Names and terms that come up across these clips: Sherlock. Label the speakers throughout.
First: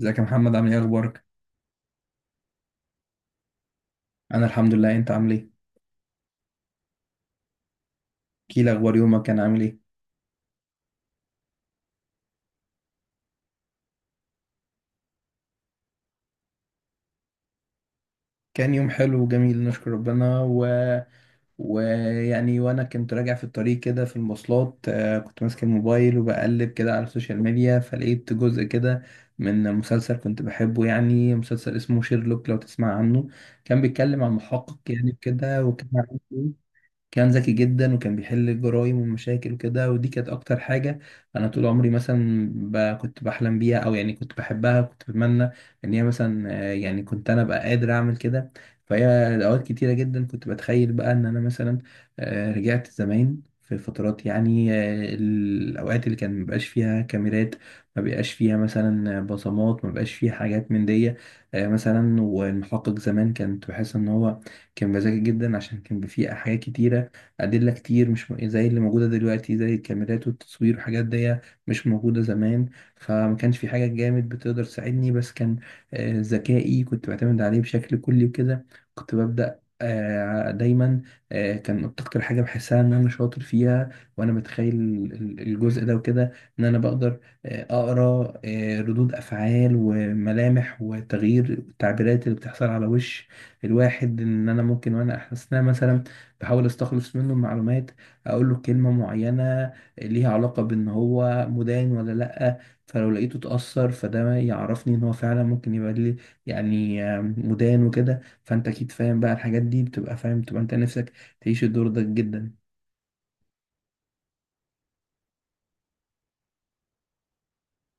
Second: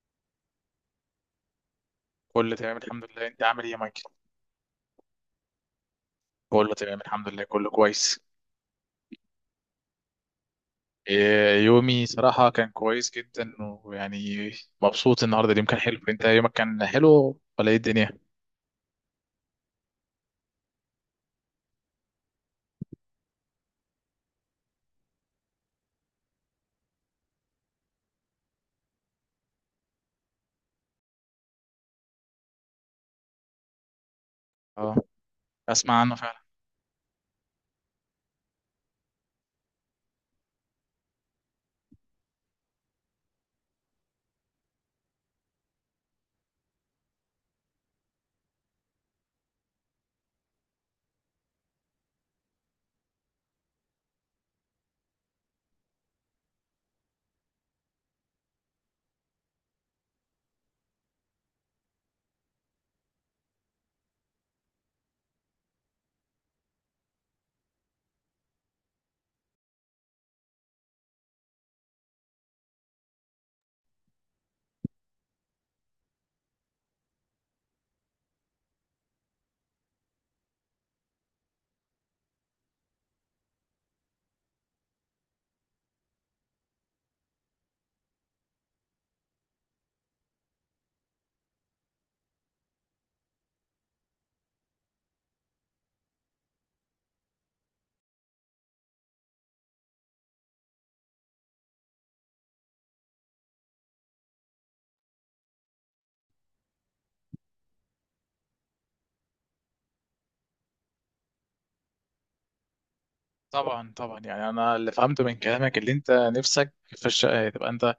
Speaker 1: ازيك يا محمد؟ عامل ايه؟ اخبارك؟
Speaker 2: كله تمام، الحمد لله. انت عامل ايه يا مايكل؟
Speaker 1: انا الحمد لله. انت عامل ايه؟
Speaker 2: كله تمام، الحمد لله، كله كويس.
Speaker 1: احكيلي اخبار يومك، كان عامل ايه؟
Speaker 2: إيه، يومي صراحة كان كويس جدا ويعني مبسوط النهاردة. اليوم كان حلو. انت يومك كان حلو ولا ايه الدنيا؟
Speaker 1: كان يوم حلو وجميل، نشكر ربنا ويعني وانا كنت راجع في الطريق كده في المواصلات، كنت ماسك الموبايل وبقلب كده على السوشيال ميديا، فلقيت جزء كده من مسلسل كنت بحبه، يعني مسلسل اسمه شيرلوك، لو تسمع عنه. كان بيتكلم عن محقق
Speaker 2: اه،
Speaker 1: يعني كده، وكان
Speaker 2: اسمع عنه فعلا.
Speaker 1: كان ذكي جدا، وكان بيحل الجرايم والمشاكل وكده، ودي كانت اكتر حاجة انا طول عمري مثلا كنت بحلم بيها، او يعني كنت بحبها، كنت بتمنى ان هي مثلا، يعني كنت انا ابقى قادر اعمل كده. فهي اوقات كتيرة جدا كنت بتخيل بقى ان انا مثلا، رجعت زمان في فترات، يعني، الاوقات اللي كان مبقاش فيها كاميرات، ما بقاش فيها مثلا بصمات، ما بقاش فيها حاجات من دي، مثلا. والمحقق زمان كنت بحس ان هو كان بذكي جدا، عشان كان فيه حاجات كتيرة، أدلة كتير مش زي اللي موجودة دلوقتي، زي الكاميرات والتصوير والحاجات دي، مش موجودة زمان. فما كانش في حاجة جامد بتقدر تساعدني، بس كان، ذكائي كنت بعتمد عليه بشكل كلي وكده. كنت ببدأ، دايما، كان أكتر حاجة بحسها إن أنا شاطر فيها، وأنا متخيل الجزء ده وكده، إن أنا بقدر، أقرأ، ردود أفعال وملامح وتغيير التعبيرات اللي بتحصل على وش الواحد، ان انا ممكن وانا احسنها مثلا بحاول استخلص منه المعلومات، اقول له كلمة معينة ليها علاقة بان هو مدان ولا لأ، فلو لقيته اتأثر فده يعرفني ان هو فعلا ممكن يبقى لي يعني مدان وكده، فانت اكيد فاهم بقى الحاجات دي، بتبقى فاهم، بتبقى انت نفسك تعيش الدور ده جدا.
Speaker 2: طبعا طبعا، يعني انا اللي فهمته من كلامك اللي انت نفسك في الشقة تبقى انت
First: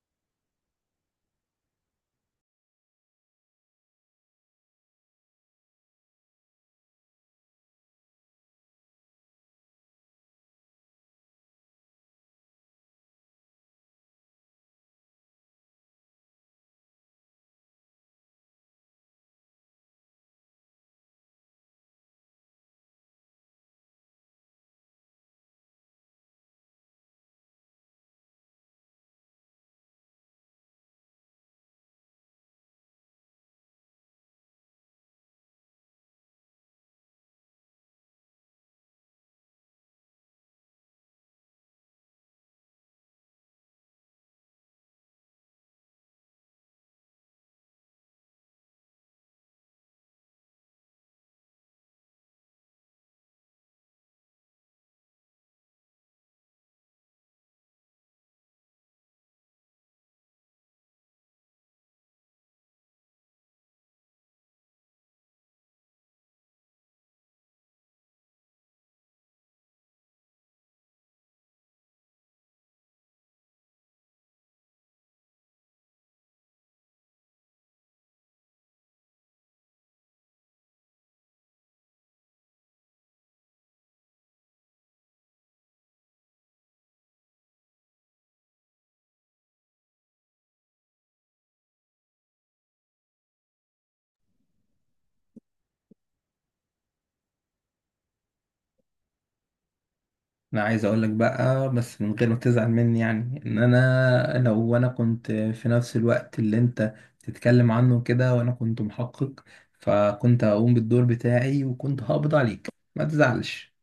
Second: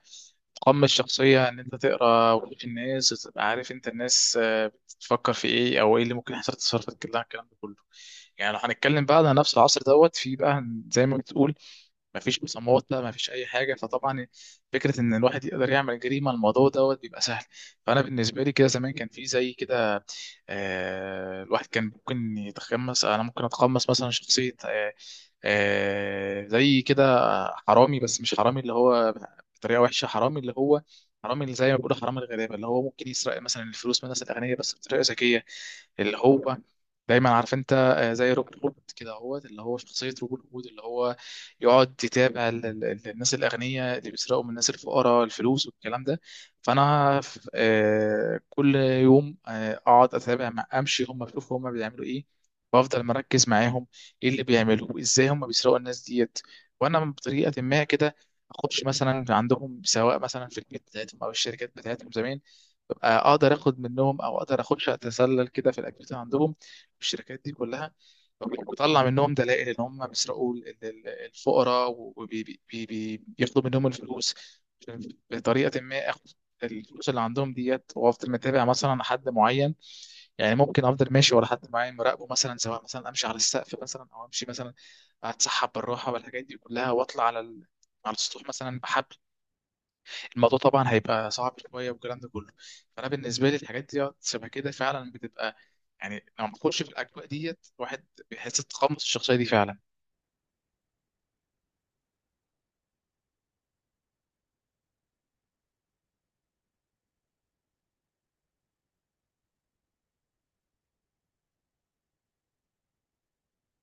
Speaker 2: تقمص الشخصية ان انت تقرا وش الناس وتبقى عارف انت الناس بتفكر في ايه او ايه اللي ممكن يحصل، تصرفات كلها الكلام ده كله. يعني لو هنتكلم بقى على نفس العصر دوت، في بقى زي ما بتقول مفيش مسامحة مفيش أي حاجة، فطبعا فكرة إن الواحد يقدر يعمل جريمة الموضوع دوت بيبقى سهل. فأنا بالنسبة لي كده زمان كان في زي كده. الواحد كان ممكن يتقمص، انا ممكن اتقمص مثلا شخصية زي كده، حرامي، بس مش حرامي اللي هو بطريقة وحشة، حرامي اللي هو حرامي اللي زي ما بيقولوا حرامي الغلابة، اللي هو ممكن يسرق مثلا الفلوس من الناس الأغنياء بس بطريقة ذكية، اللي هو دايما عارف انت زي روبن هود كده، اهوت اللي هو شخصية روبن هود اللي هو يقعد يتابع الناس الأغنياء اللي بيسرقوا من الناس الفقراء الفلوس والكلام ده. فانا كل يوم اقعد اتابع مع امشي هم اشوف هم بيعملوا ايه، وافضل مركز معاهم ايه اللي بيعملوه، ازاي هم بيسرقوا الناس ديت، وانا بطريقه ما كده اخش مثلا عندهم سواء مثلا في البيت بتاعتهم او الشركات بتاعتهم زمان، ببقى اقدر اخد منهم او اقدر اخش اتسلل كده في الاكتيفيتي عندهم في الشركات دي كلها، بطلع منهم دلائل ان هم بيسرقوا الفقراء وبياخدوا منهم الفلوس بطريقه ما، الفلوس اللي عندهم ديت، وافضل متابع مثلا حد معين. يعني ممكن افضل ماشي ورا حد معين مراقبه، مثلا سواء مثلا امشي على السقف مثلا او امشي مثلا اتسحب بالراحه والحاجات دي كلها، واطلع على على السطوح مثلا بحبل. الموضوع طبعا هيبقى صعب شويه والكلام ده كله. فانا بالنسبه لي الحاجات دي شبه كده فعلا بتبقى، يعني لما بتخش في الاجواء ديت الواحد بيحس بتقمص الشخصيه دي فعلا.
Speaker 1: انا عايز اقول لك بقى بس من غير ما تزعل مني، يعني ان انا، لو انا كنت في نفس الوقت اللي انت بتتكلم عنه كده وانا كنت محقق، فكنت هقوم بالدور بتاعي وكنت هقبض عليك، ما تزعلش،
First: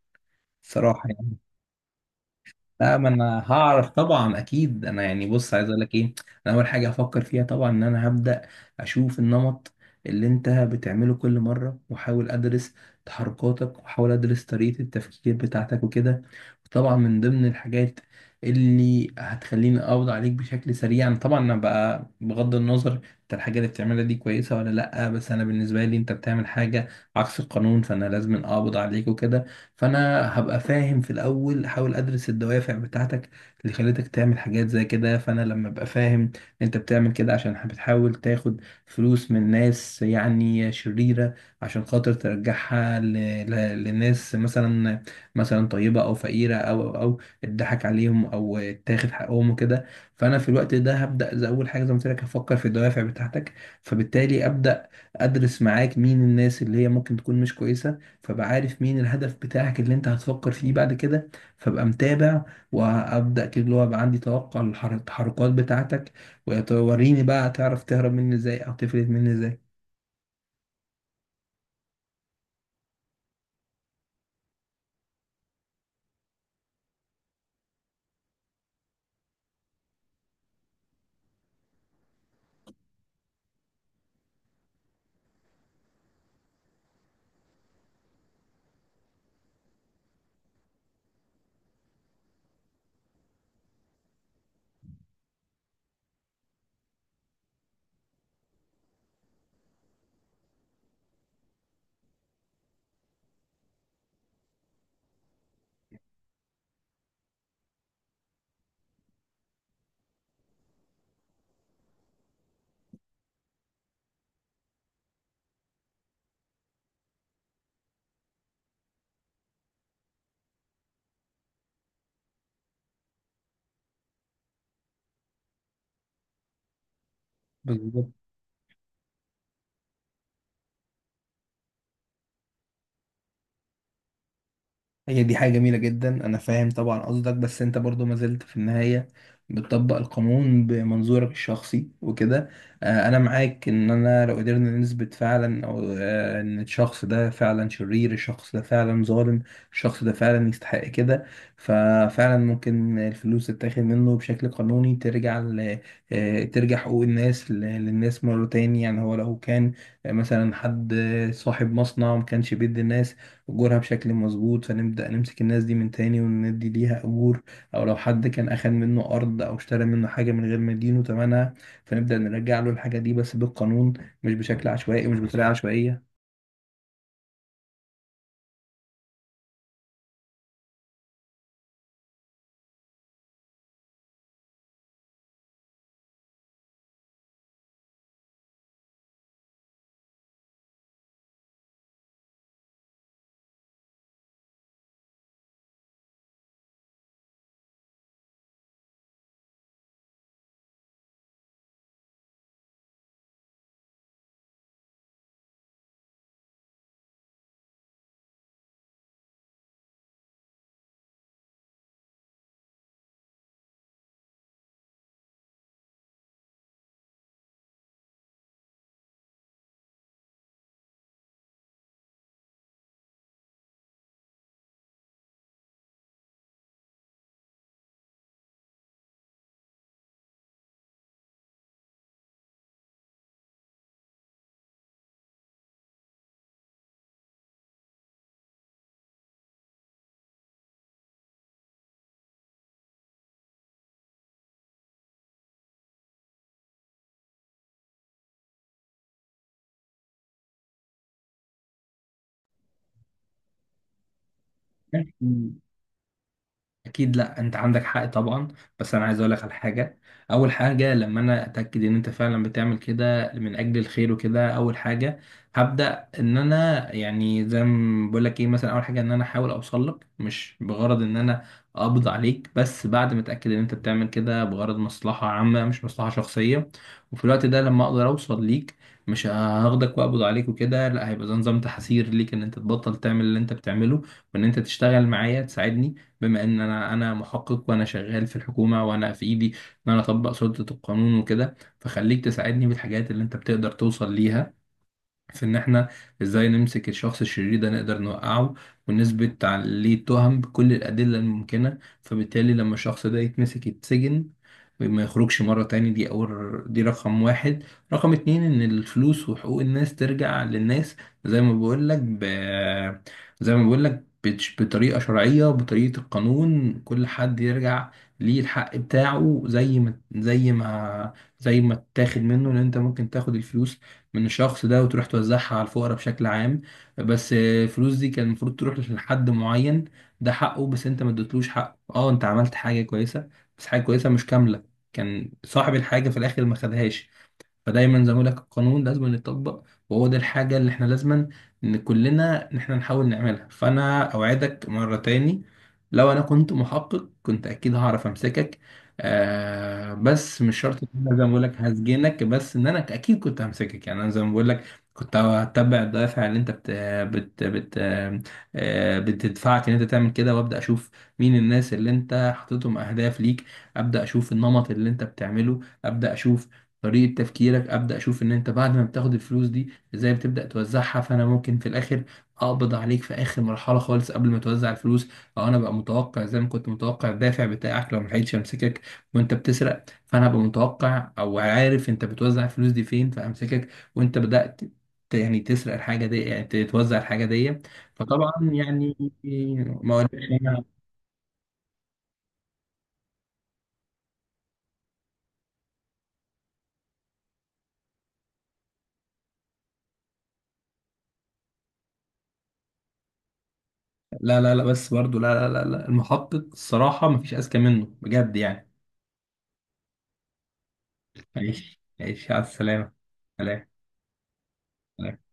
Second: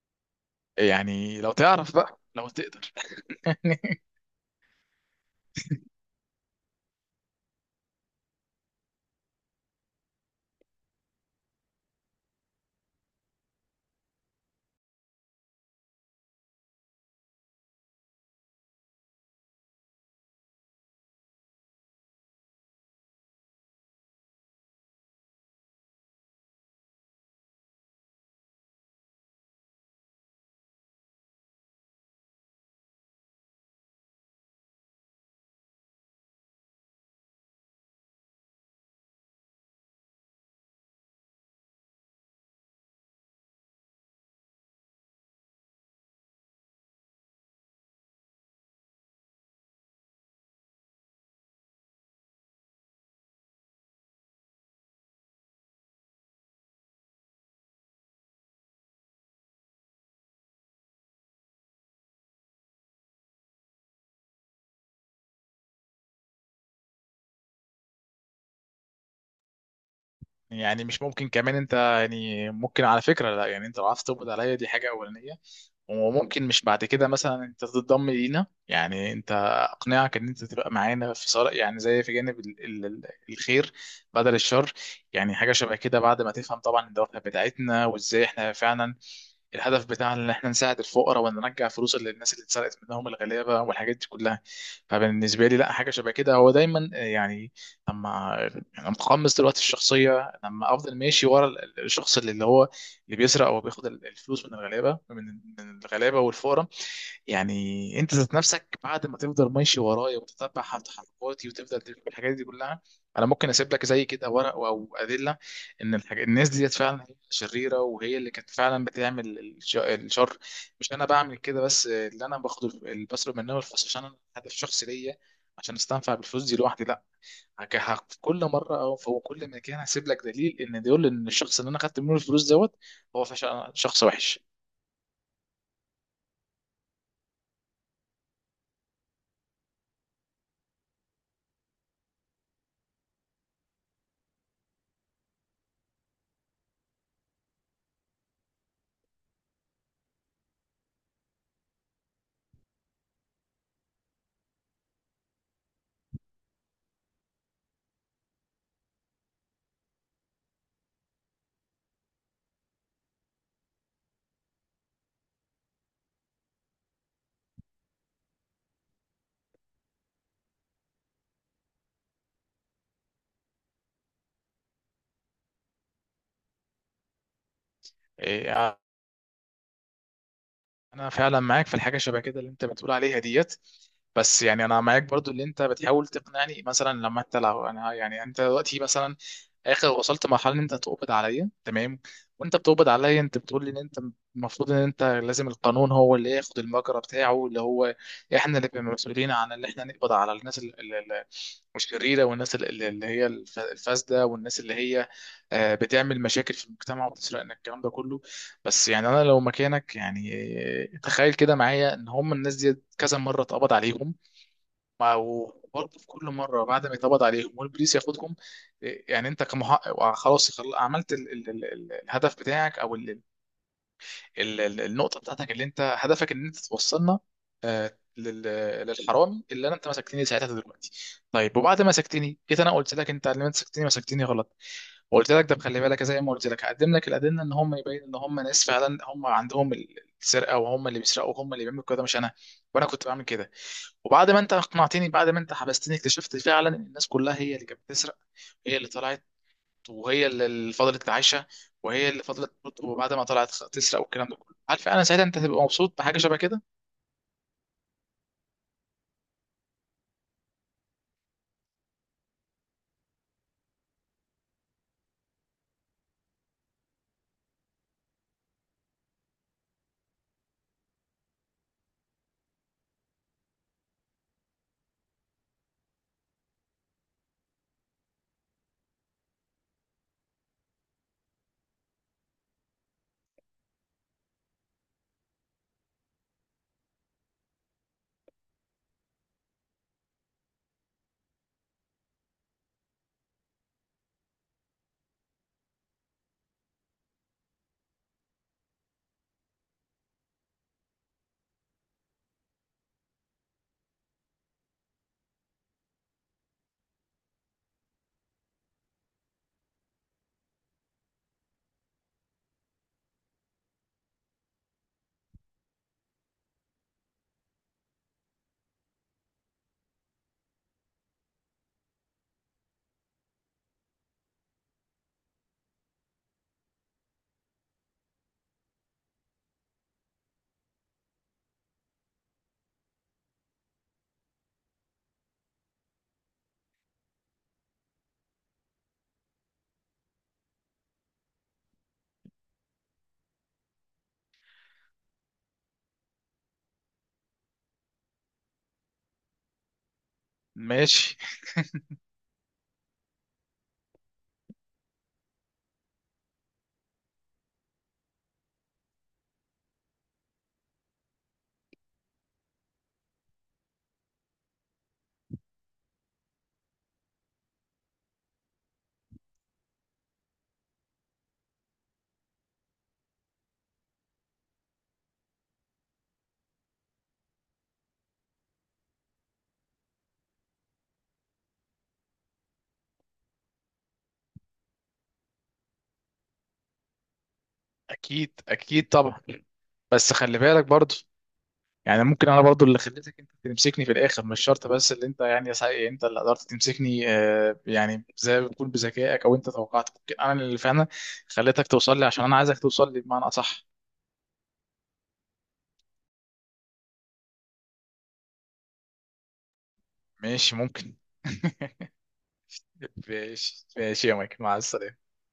Speaker 1: صراحة يعني.
Speaker 2: يعني لو تعرف بقى لو تقدر.
Speaker 1: لا، ما انا هعرف طبعا، اكيد، انا يعني بص، عايز اقول لك ايه. انا اول حاجة هفكر فيها طبعا ان انا هبدأ اشوف النمط اللي انت بتعمله كل مرة، واحاول ادرس تحركاتك، واحاول ادرس طريقة التفكير بتاعتك وكده. وطبعا من ضمن الحاجات اللي هتخليني اقبض عليك بشكل سريع، أنا طبعا انا بقى بغض النظر انت الحاجة اللي بتعملها دي كويسة ولا لا، بس انا بالنسبة لي انت بتعمل حاجة عكس القانون، فانا لازم اقبض عليك وكده. فانا هبقى فاهم في الاول، احاول ادرس الدوافع بتاعتك اللي خلتك تعمل حاجات زي كده، فانا لما ابقى فاهم انت بتعمل كده عشان بتحاول تاخد فلوس من ناس يعني شريرة، عشان خاطر ترجعها لناس مثلا، مثلا طيبة او فقيرة، او اتضحك عليهم، او اتاخد حقهم وكده. فانا في الوقت ده هبدا، زي اول حاجه زي ما قلت لك، هفكر في الدوافع بتاعتك، فبالتالي ابدا ادرس معاك مين الناس اللي هي ممكن تكون مش كويسة، فبقى عارف مين الهدف بتاعك اللي انت هتفكر فيه بعد كده، فبقى متابع، وابدا كده اللي هو بقى عندي توقع للتحركات بتاعتك، وتوريني بقى تعرف تهرب مني ازاي او تفلت مني ازاي.
Speaker 2: يعني مش ممكن كمان انت، يعني ممكن على فكره، لا يعني انت لو عرفت تقبض عليا دي حاجه اولانيه، وممكن مش بعد كده مثلا انت تتضم لينا، يعني انت اقنعك ان انت تبقى معانا في صالح، يعني زي في جانب الخير بدل الشر. يعني حاجه شبه كده، بعد ما تفهم طبعا الدوافع بتاعتنا، وازاي احنا فعلا الهدف بتاع ان احنا نساعد الفقراء، وان نرجع فلوس للناس اللي اتسرقت منهم الغلابه والحاجات دي كلها. فبالنسبه لي، لا حاجه شبه كده هو دايما، يعني لما انا متقمص دلوقتي الشخصيه، لما افضل ماشي ورا الشخص اللي هو اللي بيسرق او بياخد الفلوس من الغلابه، من الغلابه والفقراء، يعني انت ذات نفسك بعد ما تفضل ماشي ورايا وتتبع تحركاتي وتفضل تفهم الحاجات دي كلها، انا ممكن اسيب لك زي كده ورق او ادله ان الناس ديت فعلا هي شريره، وهي اللي كانت فعلا بتعمل الشر، مش انا بعمل كده، بس اللي انا باخد اللي بصرف منها الفلوس عشان انا هدف شخصي ليا عشان استنفع بالفلوس دي لوحدي، لا.
Speaker 1: بالظبط.
Speaker 2: في كل مره او في كل مكان هسيب لك دليل ان ديقول ان الشخص اللي انا خدت منه الفلوس دوت هو فعلا شخص وحش.
Speaker 1: هي دي حاجة جميلة جدا، أنا فاهم طبعا قصدك، بس أنت برضو ما زلت في النهاية بتطبق القانون بمنظورك الشخصي وكده. أنا معاك إن أنا لو قدرنا نثبت فعلا، أو إن الشخص ده فعلا شرير، الشخص ده فعلا ظالم، الشخص ده فعلا يستحق كده، ففعلا ممكن الفلوس تتاخد منه بشكل قانوني، ترجع ترجع حقوق الناس للناس مرة تاني. يعني هو لو كان مثلا حد، صاحب مصنع ما كانش بيدي الناس أجورها بشكل مظبوط، فنبدأ نمسك الناس دي من تاني وندي ليها أجور. أو لو حد كان أخد منه أرض أو اشترى منه حاجة من غير ما يدينه تمنها، فنبدأ نرجع له الحاجة دي، بس بالقانون، مش بشكل عشوائي، مش بطريقة عشوائية.
Speaker 2: إيه، انا فعلا معاك في الحاجه شبه كده اللي انت بتقول عليها ديت، بس يعني انا معاك برضو اللي انت بتحاول تقنعني، مثلا لما انت لو انا، يعني انت دلوقتي مثلا اخر وصلت مرحله ان انت تقبض عليا، تمام، وانت بتقبض عليا انت بتقول لي ان انت المفروض ان انت لازم القانون هو اللي ياخد المجرى بتاعه، اللي هو احنا اللي بنبقى مسؤولين عن اللي احنا نقبض على الناس الشريره، والناس اللي هي الفاسده، والناس اللي هي بتعمل مشاكل في المجتمع وبتسرقنا الكلام ده كله. بس يعني انا لو مكانك، يعني تخيل كده معايا ان هم الناس دي كذا مره اتقبض عليهم، ما هو برضه في كل مره بعد ما يتقبض عليهم والبوليس ياخدهم. إيه، يعني انت كمحقق خلاص عملت ال ال ال ال الهدف بتاعك او ال ال ال النقطه بتاعتك اللي انت هدفك ان انت توصلنا لل- للحرامي، اللي انا انت مسكتني ساعتها دلوقتي. طيب، وبعد ما مسكتني جيت انا قلت لك انت اللي مسكتني، مسكتني غلط، وقلت لك ده خلي بالك زي ما قلت لك هقدم لك الادله ان هم، يبين ان هم ناس فعلا هم عندهم السرقه، وهم اللي بيسرقوا وهم اللي بيعملوا كده مش انا، وانا كنت بعمل كده. وبعد ما انت اقنعتني، بعد ما انت حبستني اكتشفت فعلا ان الناس كلها هي اللي كانت بتسرق، هي اللي طلعت وهي اللي فضلت عايشه، وهي اللي فضلت وبعد ما طلعت تسرق والكلام ده كله، عارف انا ساعتها انت هتبقى مبسوط بحاجه شبه كده.
Speaker 1: اكيد، لا انت عندك حق طبعا. بس انا عايز اقول لك على حاجه. اول حاجه، لما انا اتاكد ان انت فعلا بتعمل كده من اجل الخير وكده، اول حاجه هبدا ان انا، يعني زي ما بقول لك ايه، مثلا اول حاجه ان انا احاول اوصل لك، مش بغرض ان انا اقبض عليك، بس بعد ما اتاكد ان انت بتعمل كده بغرض مصلحه عامه مش مصلحه شخصيه. وفي الوقت ده لما اقدر اوصل ليك، مش هاخدك واقبض عليك وكده، لا، هيبقى ده نظام تحذير ليك ان انت تبطل تعمل اللي انت بتعمله، وان انت تشتغل معايا تساعدني، بما ان انا محقق وانا شغال في الحكومه، وانا في ايدي ان انا اطبق سلطه القانون وكده، فخليك تساعدني بالحاجات اللي انت بتقدر توصل ليها في ان احنا ازاي نمسك الشخص الشرير ده، نقدر نوقعه ونثبت عليه تهم بكل الادله الممكنه. فبالتالي لما الشخص ده يتمسك يتسجن ما يخرجش مره تاني، دي اول، دي رقم واحد. رقم اتنين، ان الفلوس وحقوق الناس ترجع للناس، زي ما بقول لك زي ما بقول لك، بطريقه شرعيه، بطريقه القانون، كل حد يرجع ليه الحق بتاعه زي ما اتاخد منه. لان انت ممكن تاخد الفلوس من الشخص ده وتروح توزعها على الفقراء بشكل عام، بس الفلوس دي كان المفروض تروح لحد معين، ده حقه، بس انت ما اديتلوش حقه. اه، انت عملت حاجة كويسة، بس حاجة كويسة مش كاملة، كان صاحب الحاجة في الآخر ما خدهاش. فدايما زي ما بقول لك، القانون لازم يتطبق، وهو ده الحاجة اللي احنا لازم، ان كلنا، ان احنا نحاول نعملها. فانا اوعدك مرة تاني، لو انا كنت محقق كنت اكيد هعرف امسكك. آه، بس مش شرط ان انا
Speaker 2: ماشي.
Speaker 1: زي ما بقول لك هسجنك، بس ان انا اكيد كنت همسكك. يعني انا زي ما بقول لك كنت هتبع الدوافع اللي انت بت بت بت بتدفعك ان انت تعمل كده، وابدا اشوف مين الناس اللي انت حاططهم اهداف ليك، ابدا اشوف النمط اللي انت بتعمله، ابدا اشوف طريقة تفكيرك، أبدأ أشوف إن أنت بعد ما بتاخد الفلوس دي إزاي بتبدأ توزعها، فأنا ممكن في الآخر أقبض عليك في آخر مرحلة خالص قبل ما توزع الفلوس، أو أنا بقى متوقع زي ما كنت متوقع الدافع بتاعك، لو ملحقتش أمسكك وأنت بتسرق، فأنا بقى متوقع أو عارف أنت بتوزع الفلوس دي فين، فأمسكك وأنت بدأت يعني تسرق الحاجة دي، يعني توزع الحاجة دي. فطبعا
Speaker 2: اكيد اكيد
Speaker 1: يعني،
Speaker 2: طبعا.
Speaker 1: ما
Speaker 2: بس
Speaker 1: اقولكش إن
Speaker 2: خلي بالك برضو، يعني ممكن انا برضو اللي خليتك انت تمسكني في الاخر، مش شرط بس اللي انت، يعني يا سعيد انت اللي قدرت تمسكني، يعني زي ما بتقول بذكائك، او انت توقعت ممكن انا اللي فعلا خليتك توصل لي عشان انا عايزك توصل لي بمعنى اصح.
Speaker 1: لا لا لا، بس برضو لا لا لا لا، المحقق الصراحة مفيش أذكى منه بجد يعني.
Speaker 2: ماشي ممكن.
Speaker 1: عيش عيش على السلامة.
Speaker 2: ماشي
Speaker 1: سلام
Speaker 2: ماشي يا مايك، مع السلامة.
Speaker 1: سلام.